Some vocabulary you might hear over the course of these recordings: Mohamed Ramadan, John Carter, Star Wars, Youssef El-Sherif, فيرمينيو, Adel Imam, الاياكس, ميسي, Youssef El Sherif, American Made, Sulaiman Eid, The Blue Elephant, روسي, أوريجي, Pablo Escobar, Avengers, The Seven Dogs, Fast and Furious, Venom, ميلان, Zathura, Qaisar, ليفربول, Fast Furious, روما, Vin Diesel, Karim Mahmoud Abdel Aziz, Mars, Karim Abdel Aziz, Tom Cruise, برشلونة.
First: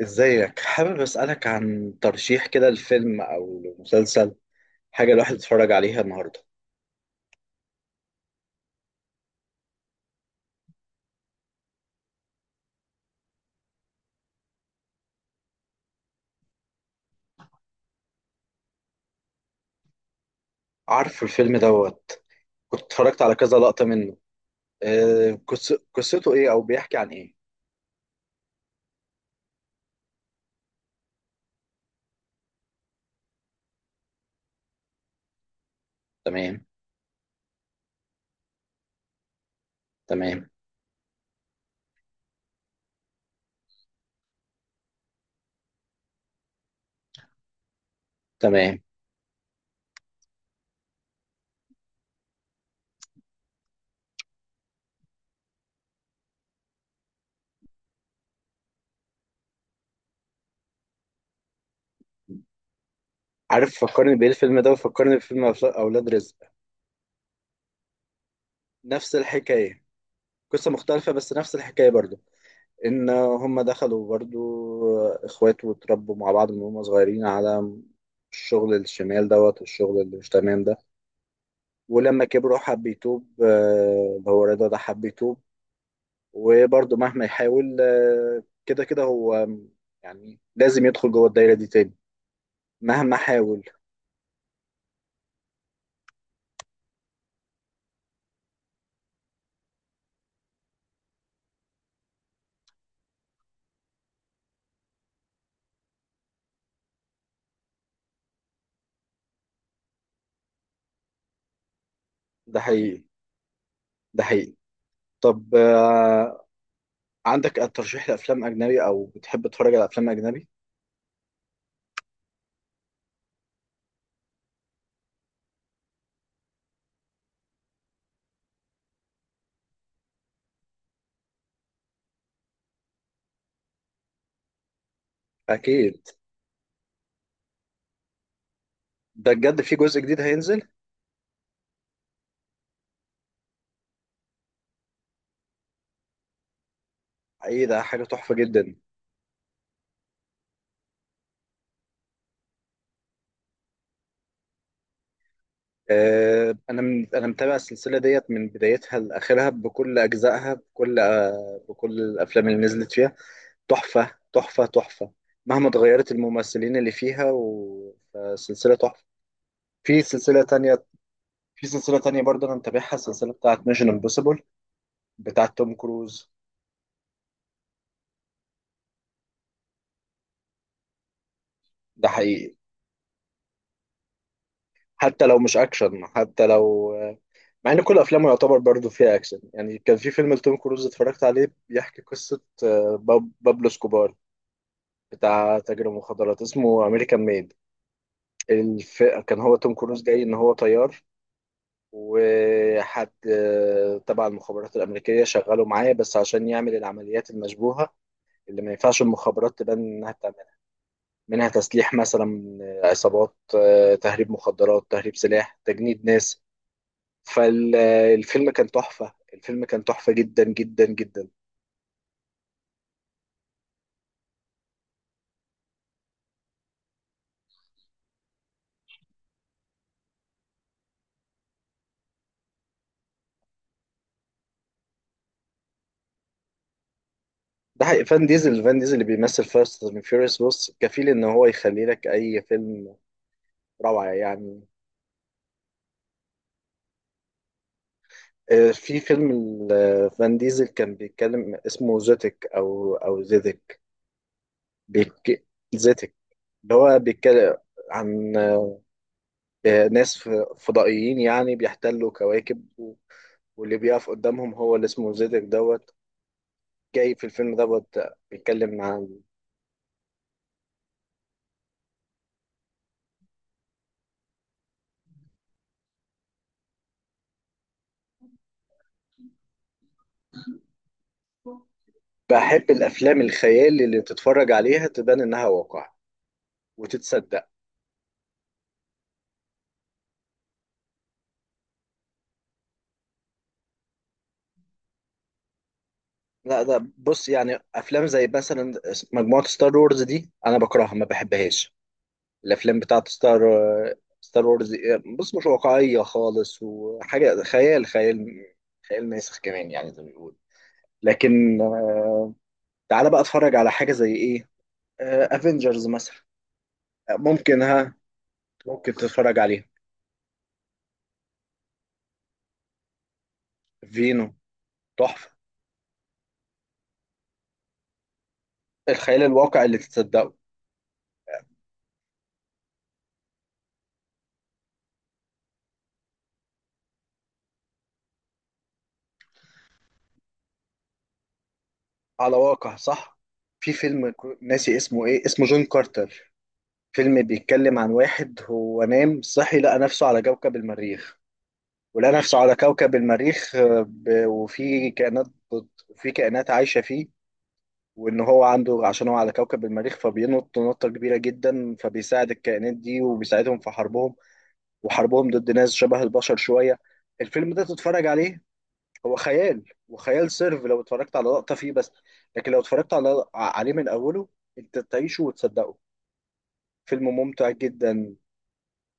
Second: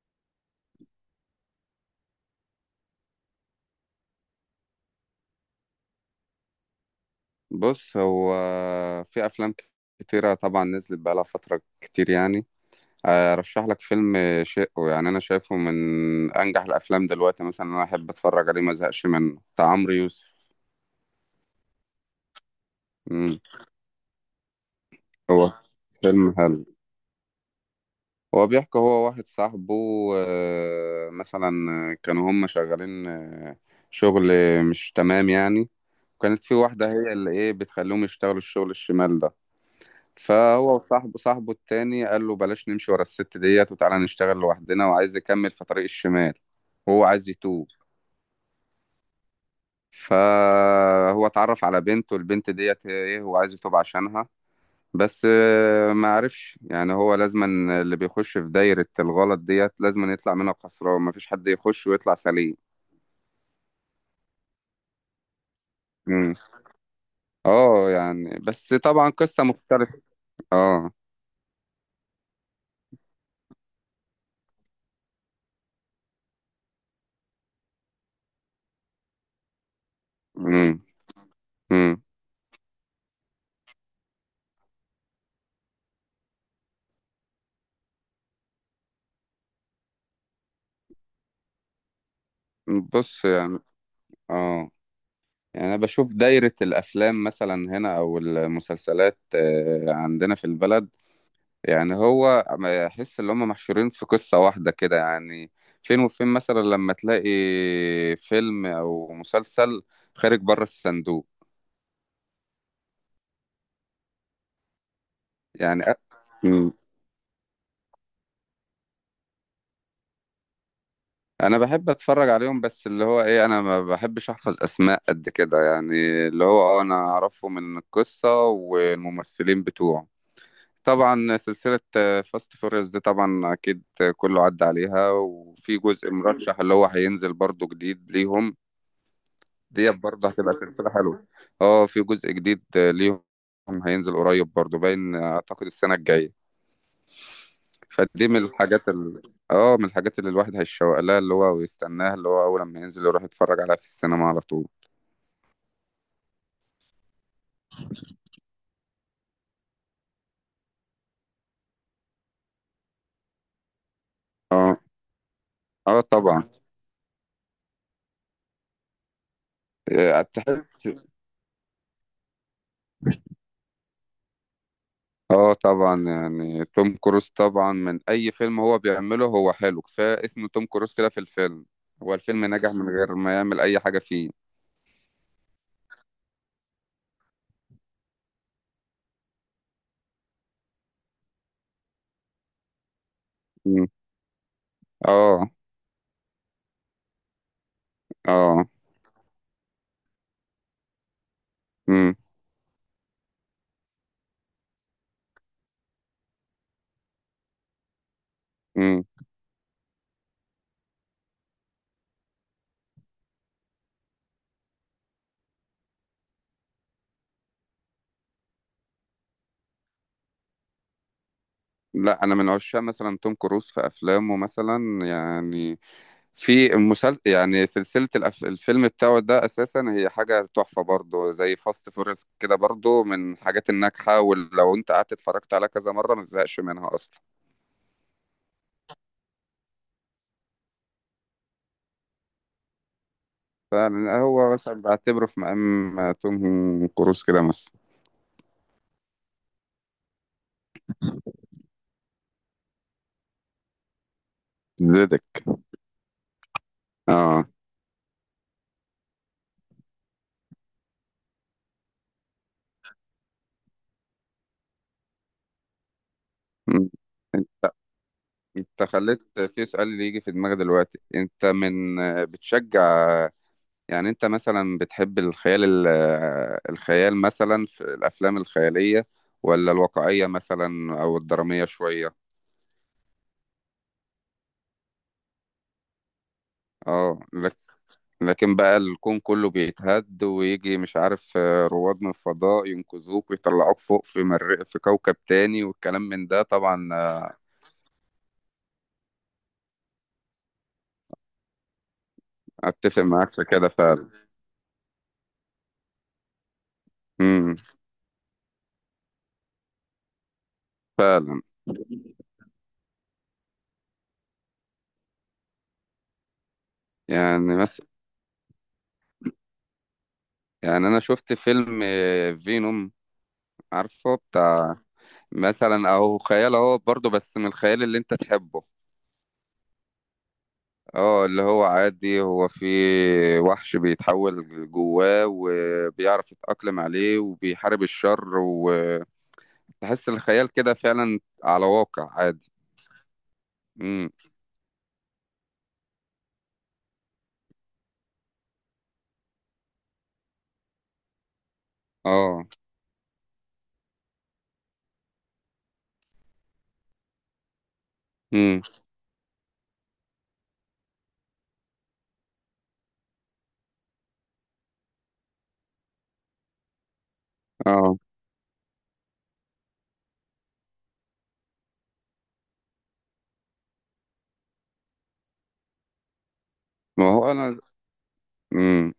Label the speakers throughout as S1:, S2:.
S1: ازيك؟ حابب اسألك عن ترشيح كده لفيلم او مسلسل، حاجة الواحد يتفرج عليها النهاردة.
S2: بص هو في افلام كتيره طبعا نزلت بقالها فتره كتير يعني. ارشح لك فيلم شقه، يعني انا شايفه من انجح الافلام دلوقتي، مثلا انا احب اتفرج عليه ما ازهقش منه، بتاع عمرو يوسف.
S1: عارف الفيلم دوت، كنت اتفرجت على
S2: امم
S1: كذا لقطة منه.
S2: هو فيلم
S1: قصته ايه او
S2: حلو.
S1: بيحكي عن ايه؟
S2: هو بيحكي، هو واحد صاحبه، مثلا كانوا هم شغالين، شغل مش تمام يعني. وكانت في
S1: تمام،
S2: واحده هي اللي ايه بتخليهم يشتغلوا الشغل الشمال ده.
S1: تمام،
S2: فهو وصاحبه صاحبه التاني قال له بلاش نمشي ورا الست ديت وتعالى نشتغل لوحدنا، وعايز يكمل في طريق الشمال، وهو عايز يتوب.
S1: تمام.
S2: فهو اتعرف على بنت، والبنت ديت ايه، هو عايز يتوب عشانها. بس ما عرفش، يعني هو لازما اللي بيخش في دايرة الغلط ديت لازما يطلع منها خسران، مفيش حد يخش ويطلع سليم.
S1: عارف فكرني بايه الفيلم ده؟ وفكرني بفيلم اولاد
S2: مم.
S1: رزق.
S2: اه، يعني بس طبعا
S1: نفس
S2: قصة
S1: الحكاية.
S2: مختلفة.
S1: قصة
S2: اه.
S1: مختلفة بس نفس الحكاية برضو. ان هم دخلوا برضو اخوات، واتربوا مع بعض من هم صغيرين على الشغل الشمال دوت والشغل اللي مش تمام
S2: مم.
S1: ده.
S2: مم.
S1: ولما كبروا حب يتوب، اللي هو رضا ده حب يتوب. وبرضه مهما يحاول، كده كده هو يعني لازم يدخل جوه الدايرة دي تاني مهما
S2: بص يعني،
S1: حاول.
S2: اه، يعني أنا بشوف دايرة الأفلام مثلا هنا أو المسلسلات عندنا في البلد، يعني هو ما يحس إن هم محشورين في قصة واحدة كده يعني. فين وفين مثلا لما تلاقي فيلم أو مسلسل خارج بره الصندوق.
S1: ده حقيقي، ده حقيقي. طب
S2: يعني مم.
S1: عندك ترشيح لأفلام أجنبي، أو بتحب تتفرج على أفلام أجنبي؟
S2: أنا بحب أتفرج عليهم، بس اللي هو إيه، أنا ما بحبش أحفظ أسماء قد كده يعني، اللي هو أه أنا أعرفه من القصة والممثلين بتوعه. طبعا سلسلة فاست فوريوس دي طبعا أكيد، كله عدى عليها، وفي
S1: أكيد.
S2: جزء مرشح اللي هو هينزل برضو جديد ليهم.
S1: ده بجد في
S2: ديت
S1: جزء جديد
S2: برضه هتبقى
S1: هينزل؟
S2: سلسلة حلوة. اه في جزء جديد ليهم هينزل قريب برضو، باين أعتقد السنة الجاية.
S1: ايه ده، حاجة
S2: فدي
S1: تحفة جدا.
S2: من الحاجات اللي الواحد هيشوق لها اللي هو ويستناها، اللي هو أول ما ينزل يروح يتفرج عليها في السينما على طول.
S1: أنا متابع السلسلة ديت من بدايتها لآخرها، بكل أجزائها، بكل بكل الأفلام اللي نزلت فيها. تحفة، تحفة،
S2: اه.
S1: تحفة. مهما
S2: اه
S1: اتغيرت
S2: طبعا.
S1: الممثلين اللي فيها، وسلسلة تحفة. في سلسلة
S2: تحس.
S1: تانية، في سلسلة تانية برضه أنا متابعها، السلسلة بتاعت ميشن امبوسيبل،
S2: اه
S1: بتاعت توم
S2: طبعا،
S1: كروز.
S2: يعني توم كروز طبعا من اي فيلم هو بيعمله هو حلو، كفايه اسم توم كروز كده في الفيلم.
S1: ده
S2: هو الفيلم
S1: حقيقي.
S2: نجح من غير ما يعمل اي حاجه فيه.
S1: حتى لو مش أكشن، حتى لو مع إن كل أفلامه يعتبر برضه فيها أكشن. يعني كان في فيلم لتوم كروز اتفرجت عليه بيحكي قصة، بابلو
S2: مم.
S1: سكوبار
S2: اه.
S1: بتاع تاجر المخدرات، اسمه أمريكان ميد.
S2: اه.
S1: كان هو توم كروز جاي إن هو طيار،
S2: مم.
S1: وحد تبع المخابرات الأمريكية، شغاله معايا بس عشان يعمل العمليات المشبوهة اللي ما ينفعش
S2: مم.
S1: المخابرات تبان إنها بتعملها. منها تسليح مثلا، عصابات، تهريب مخدرات، تهريب سلاح، تجنيد ناس. فالفيلم كان تحفة، الفيلم كان تحفة جدا جدا جدا.
S2: لا انا من عشاق مثلا توم كروز في افلامه مثلا، يعني في المسلسل، يعني سلسله الفيلم بتاعه ده اساسا هي حاجه تحفه برضه زي فاست فورس كده، برضه من الحاجات الناجحه، ولو انت قعدت اتفرجت عليها كذا مره ما تزهقش منها اصلا.
S1: ده حقيقي. فان ديزل، فان ديزل اللي بيمثل فاست اند فيوريوس، بص كفيل ان هو يخلي لك اي فيلم روعة
S2: فعلا هو
S1: يعني.
S2: بس بعتبره في مقام توم كروز كده مثلا.
S1: في فيلم فان ديزل كان بيتكلم، اسمه زيتك او او زيتك.
S2: زدك.
S1: بيك... زيتك اللي هو
S2: اه.
S1: بيتكلم عن ناس فضائيين يعني بيحتلوا كواكب واللي بيقف قدامهم هو اللي اسمه زيتك دوت.
S2: م.
S1: جاي في الفيلم دوت بيتكلم
S2: انت
S1: عن
S2: خليت في سؤال اللي يجي في دماغي دلوقتي، انت من بتشجع، يعني انت مثلا بتحب الخيال الخيال مثلا في الافلام الخيالية، ولا الواقعية مثلا او الدرامية شوية؟
S1: بحب الأفلام الخيال اللي تتفرج عليها تبان إنها واقع
S2: اه
S1: وتتصدق.
S2: لكن بقى الكون كله بيتهد ويجي مش عارف رواد من الفضاء ينقذوك ويطلعوك فوق في كوكب تاني والكلام من ده
S1: لا
S2: طبعا.
S1: ده بص، يعني أفلام زي مثلا مجموعة ستار وورز دي أنا بكرهها ما بحبهاش. الافلام
S2: اتفق
S1: بتاعت
S2: معاك
S1: ستار،
S2: في كده فعلا.
S1: ستار وورز، بص مش واقعيه خالص، وحاجه
S2: امم
S1: خيال خيال، خيال ماسخ كمان يعني زي ما بيقول.
S2: فعلا،
S1: لكن تعالى بقى اتفرج على حاجه زي ايه، افنجرز مثلا.
S2: يعني
S1: ممكن
S2: مثلا،
S1: ها، ممكن تتفرج عليها.
S2: يعني انا شفت فيلم فينوم، عارفه
S1: فينو،
S2: بتاع،
S1: تحفه.
S2: مثلا او خيال اهو برضه بس من الخيال اللي انت تحبه.
S1: الخيال الواقع اللي تتصدقه،
S2: اه، اللي هو عادي، هو في وحش بيتحول جواه وبيعرف يتأقلم عليه وبيحارب الشر، وتحس الخيال كده فعلا على واقع
S1: على
S2: عادي.
S1: واقع صح. في
S2: امم
S1: فيلم ناسي اسمه ايه، اسمه جون كارتر. فيلم بيتكلم عن واحد هو نام صحي لقى نفسه على كوكب المريخ. ولقى نفسه
S2: اه.
S1: على كوكب المريخ، وفي كائنات، وفي كائنات عايشة فيه. وإن هو
S2: امم
S1: عنده، عشان هو على كوكب المريخ، فبينط نطة كبيرة جدا، فبيساعد الكائنات دي وبيساعدهم في حربهم، وحربهم ضد ناس شبه البشر شوية. الفيلم ده
S2: اه.
S1: تتفرج عليه. هو خيال، وخيال سيرف لو اتفرجت على لقطة فيه بس، لكن لو اتفرجت على عليه من أوله، أنت تعيشه وتصدقه. فيلم
S2: ما هو
S1: ممتع
S2: انا
S1: جدا.
S2: امم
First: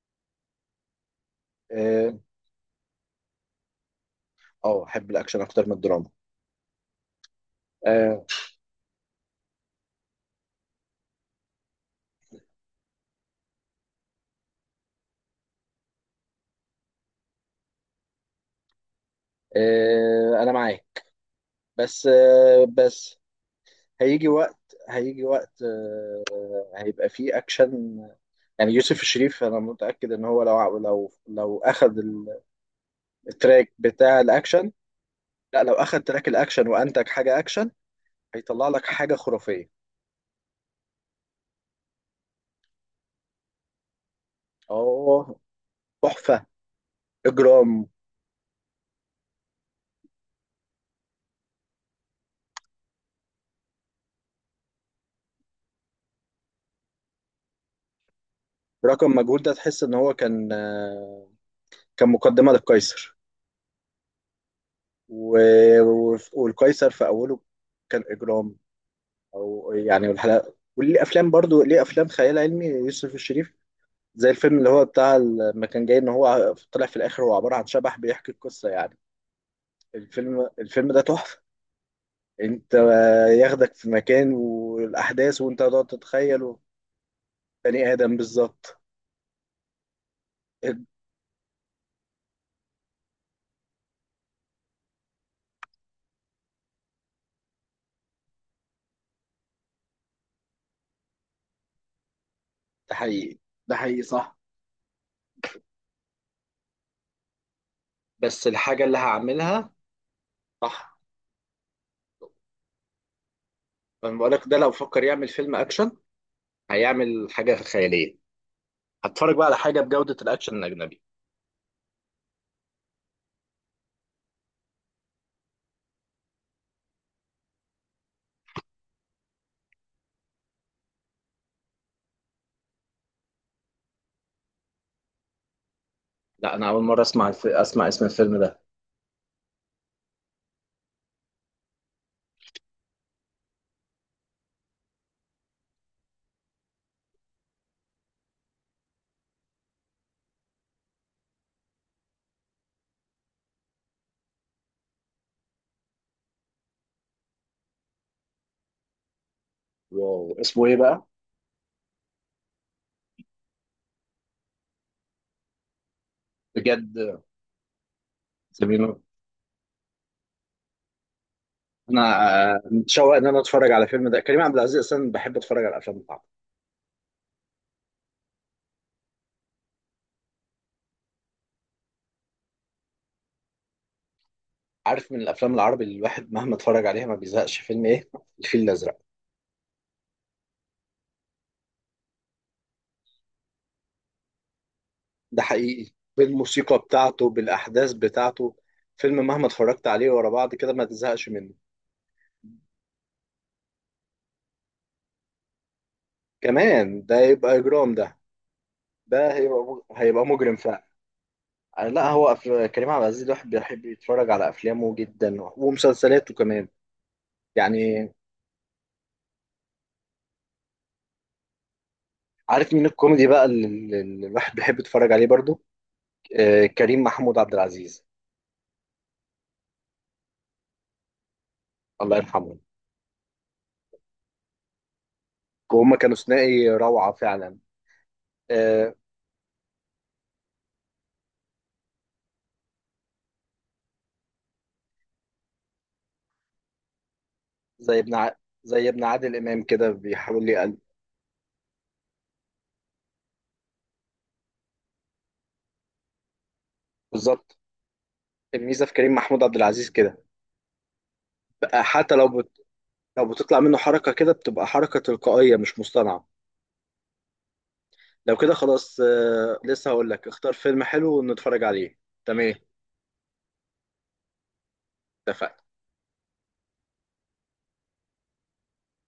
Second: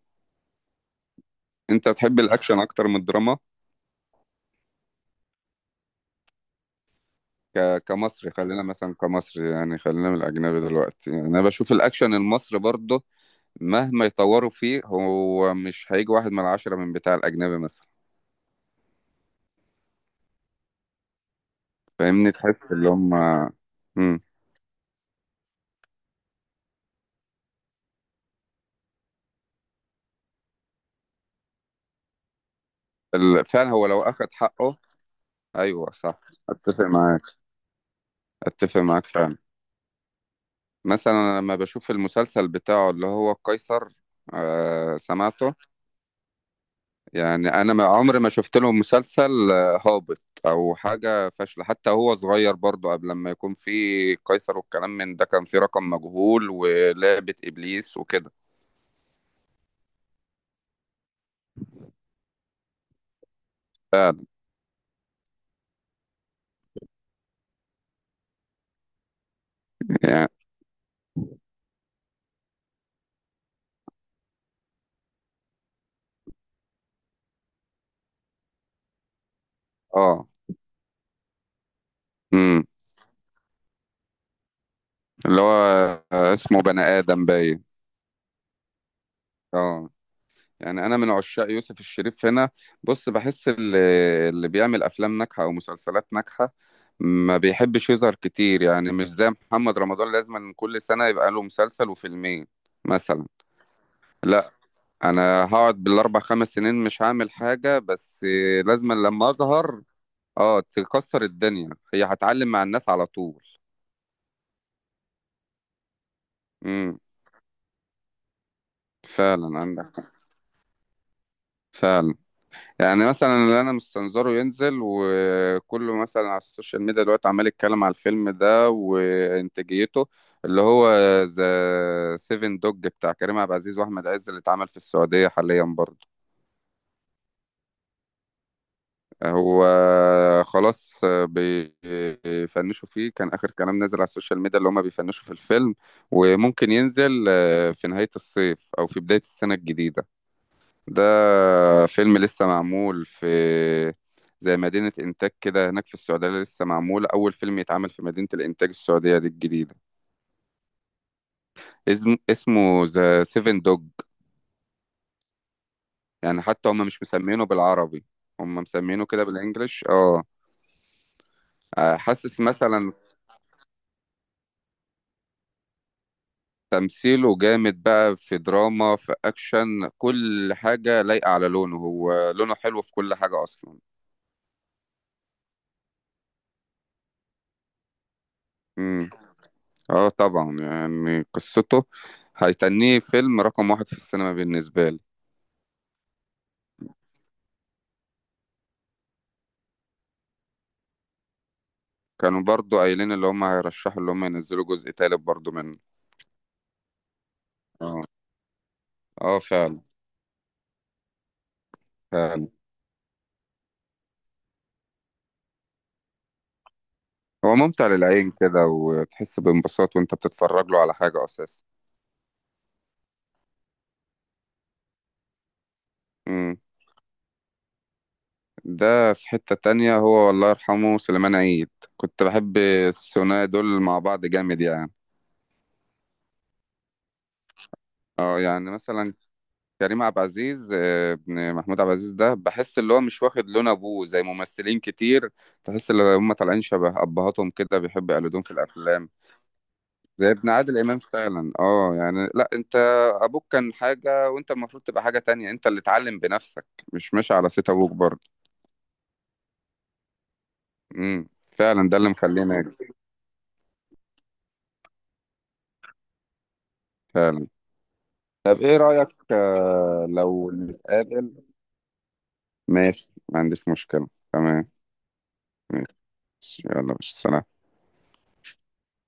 S2: انت
S1: اه.
S2: تحب الاكشن اكتر من الدراما؟
S1: أحب الأكشن أكتر من الدراما. اه.
S2: كمصري خلينا مثلا، كمصري يعني، خلينا من الأجنبي دلوقتي، يعني أنا بشوف الأكشن المصري برضه مهما يطوروا فيه هو مش هيجي واحد من ال10 من بتاع الأجنبي مثلا.
S1: أنا معاك، بس
S2: فاهمني، تحس اللي هم.
S1: بس
S2: مم.
S1: هيجي وقت، هيجي وقت هيبقى فيه اكشن. يعني يوسف الشريف انا متاكد ان هو لو لو اخذ
S2: فعلا
S1: التراك
S2: هو لو
S1: بتاع
S2: أخد
S1: الاكشن،
S2: حقه.
S1: لا لو
S2: أيوه
S1: اخذ
S2: صح،
S1: تراك الاكشن
S2: أتفق
S1: وانتج
S2: معاك،
S1: حاجه اكشن. هيطلع
S2: أتفق
S1: لك
S2: معاك
S1: حاجه
S2: فعلا.
S1: خرافيه
S2: مثلا أنا لما بشوف المسلسل بتاعه اللي هو قيصر. آه
S1: اه،
S2: سمعته.
S1: تحفه،
S2: يعني انا ما
S1: اجرام.
S2: عمري ما شفت لهم مسلسل هابط او حاجه فاشله، حتى هو صغير برضو قبل لما يكون في قيصر والكلام من ده كان في رقم مجهول ولعبه ابليس وكده.
S1: رقم مجهول ده تحس ان هو كان كان مقدمه للقيصر.
S2: فعلا.
S1: والقيصر في اوله كان اجرام. او يعني،
S2: يعني
S1: والحلقه، وليه افلام برضو، ليه افلام خيال علمي يوسف الشريف. زي الفيلم اللي هو بتاع لما كان جاي ان هو طلع في الاخر هو عباره عن شبح بيحكي القصه يعني.
S2: اه.
S1: الفيلم ده تحفه.
S2: امم
S1: انت ياخدك في مكان والاحداث،
S2: اللي هو
S1: وانت هتقعد تتخيل.
S2: اسمه بني ادم باين.
S1: بني ادم، بالظبط.
S2: اه، يعني انا من عشاق يوسف الشريف هنا. بص بحس اللي بيعمل افلام ناجحه او مسلسلات ناجحه ما بيحبش يظهر كتير، يعني مش زي محمد رمضان لازم كل سنه يبقى له مسلسل وفيلمين
S1: ده
S2: مثلا.
S1: حقيقي، ده حقيقي صح.
S2: لا، انا هقعد بالاربع خمس سنين مش هعمل حاجه، بس
S1: بس الحاجه
S2: لازم
S1: اللي
S2: لما
S1: هعملها
S2: اظهر اه
S1: صح.
S2: تكسر الدنيا، هي هتعلم مع الناس على طول.
S1: فانا بقول لك ده لو فكر يعمل فيلم اكشن،
S2: امم
S1: هيعمل حاجه خياليه، هتفرج بقى على
S2: فعلا
S1: حاجه
S2: عندك حق.
S1: بجوده الاكشن الاجنبي.
S2: فعلا، يعني مثلا اللي انا مستنظره ينزل وكله مثلا على السوشيال ميديا دلوقتي عمال يتكلم على الفيلم ده وانتاجيته، اللي هو ذا سيفن دوج بتاع كريم عبد العزيز واحمد عز اللي اتعمل في السعوديه حاليا برضه.
S1: لا انا اول مره اسمع اسمع اسم الفيلم ده.
S2: هو خلاص بيفنشوا فيه، كان آخر كلام نزل على السوشيال ميديا اللي هما بيفنشوا في الفيلم، وممكن ينزل في نهاية الصيف أو في بداية السنة الجديدة. ده فيلم لسه معمول في زي مدينة إنتاج كده هناك في السعودية، لسه معمول أول فيلم يتعمل في مدينة الإنتاج السعودية دي الجديدة.
S1: واو، اسمه ايه بقى؟
S2: اسمه ذا سيفن دوج، يعني حتى هما
S1: بجد؟
S2: مش مسمينه بالعربي، هما
S1: زميله
S2: مسمينه كده بالإنجلش اه.
S1: انا،
S2: حاسس مثلا،
S1: متشوق ان انا اتفرج على فيلم ده. كريم عبد العزيز اصلا بحب اتفرج على الافلام بتاعته.
S2: تمثيله جامد بقى في دراما في أكشن، كل حاجة لايقة على لونه، هو لونه حلو في كل حاجة أصلا.
S1: عارف من الافلام العربي اللي الواحد مهما اتفرج عليها ما بيزهقش، فيلم ايه؟ الفيل الازرق.
S2: امم اه طبعا، يعني قصته، هيتنيه فيلم رقم واحد في السينما بالنسبة لي.
S1: ده حقيقي، بالموسيقى بتاعته، بالاحداث بتاعته. فيلم مهما اتفرجت عليه ورا بعض كده ما تزهقش منه.
S2: كانوا برضو قايلين اللي هم هيرشحوا اللي هم ينزلوا جزء تالت برضو منه.
S1: كمان ده يبقى اجرام
S2: اه.
S1: ده، ده
S2: اه فعلا.
S1: هيبقى، هيبقى مجرم فعلا. لا هو
S2: فعلا،
S1: كريم عبد العزيز الواحد بيحب يتفرج على افلامه جدا، ومسلسلاته كمان.
S2: هو ممتع
S1: يعني
S2: للعين كده وتحس بانبساط وانت بتتفرج له على حاجة أساسا.
S1: عارف مين الكوميدي بقى اللي الواحد بيحب يتفرج عليه برضو؟ آه، كريم محمود عبد العزيز.
S2: ده في حتة تانية هو، والله يرحمه سليمان عيد،
S1: الله
S2: كنت بحب
S1: يرحمه،
S2: الثنائي دول مع بعض جامد يعني.
S1: وهم كانوا ثنائي روعة فعلا.
S2: اه، يعني
S1: آه.
S2: مثلا كريم عبد العزيز ابن محمود عبد العزيز ده بحس اللي هو مش واخد لون ابوه زي ممثلين كتير، تحس ان هم طالعين شبه ابهاتهم كده
S1: زي
S2: بيحبوا
S1: ابن ع...
S2: يقلدون في
S1: زي ابن
S2: الافلام.
S1: عادل إمام كده
S2: زي
S1: بيحاول
S2: ابن
S1: يقلد.
S2: عادل امام فعلا اه، يعني لا انت ابوك كان حاجة وانت المفروض تبقى حاجة تانية، انت اللي اتعلم بنفسك مش ماشي على
S1: بالظبط.
S2: صيت ابوك برضه.
S1: الميزة في كريم محمود عبد العزيز كده،
S2: امم
S1: بقى
S2: فعلا ده اللي
S1: حتى لو
S2: مخلينا
S1: لو بتطلع منه حركة كده، بتبقى حركة تلقائية مش مصطنعة.
S2: فعلا.
S1: لو كده
S2: طب ايه
S1: خلاص،
S2: رأيك
S1: آه لسه هقول لك
S2: لو
S1: اختار فيلم حلو
S2: نتقابل؟
S1: ونتفرج عليه. تمام،
S2: ماشي ما عنديش مشكلة تمام.
S1: اتفقنا.
S2: ماشي يلا، مش سلام.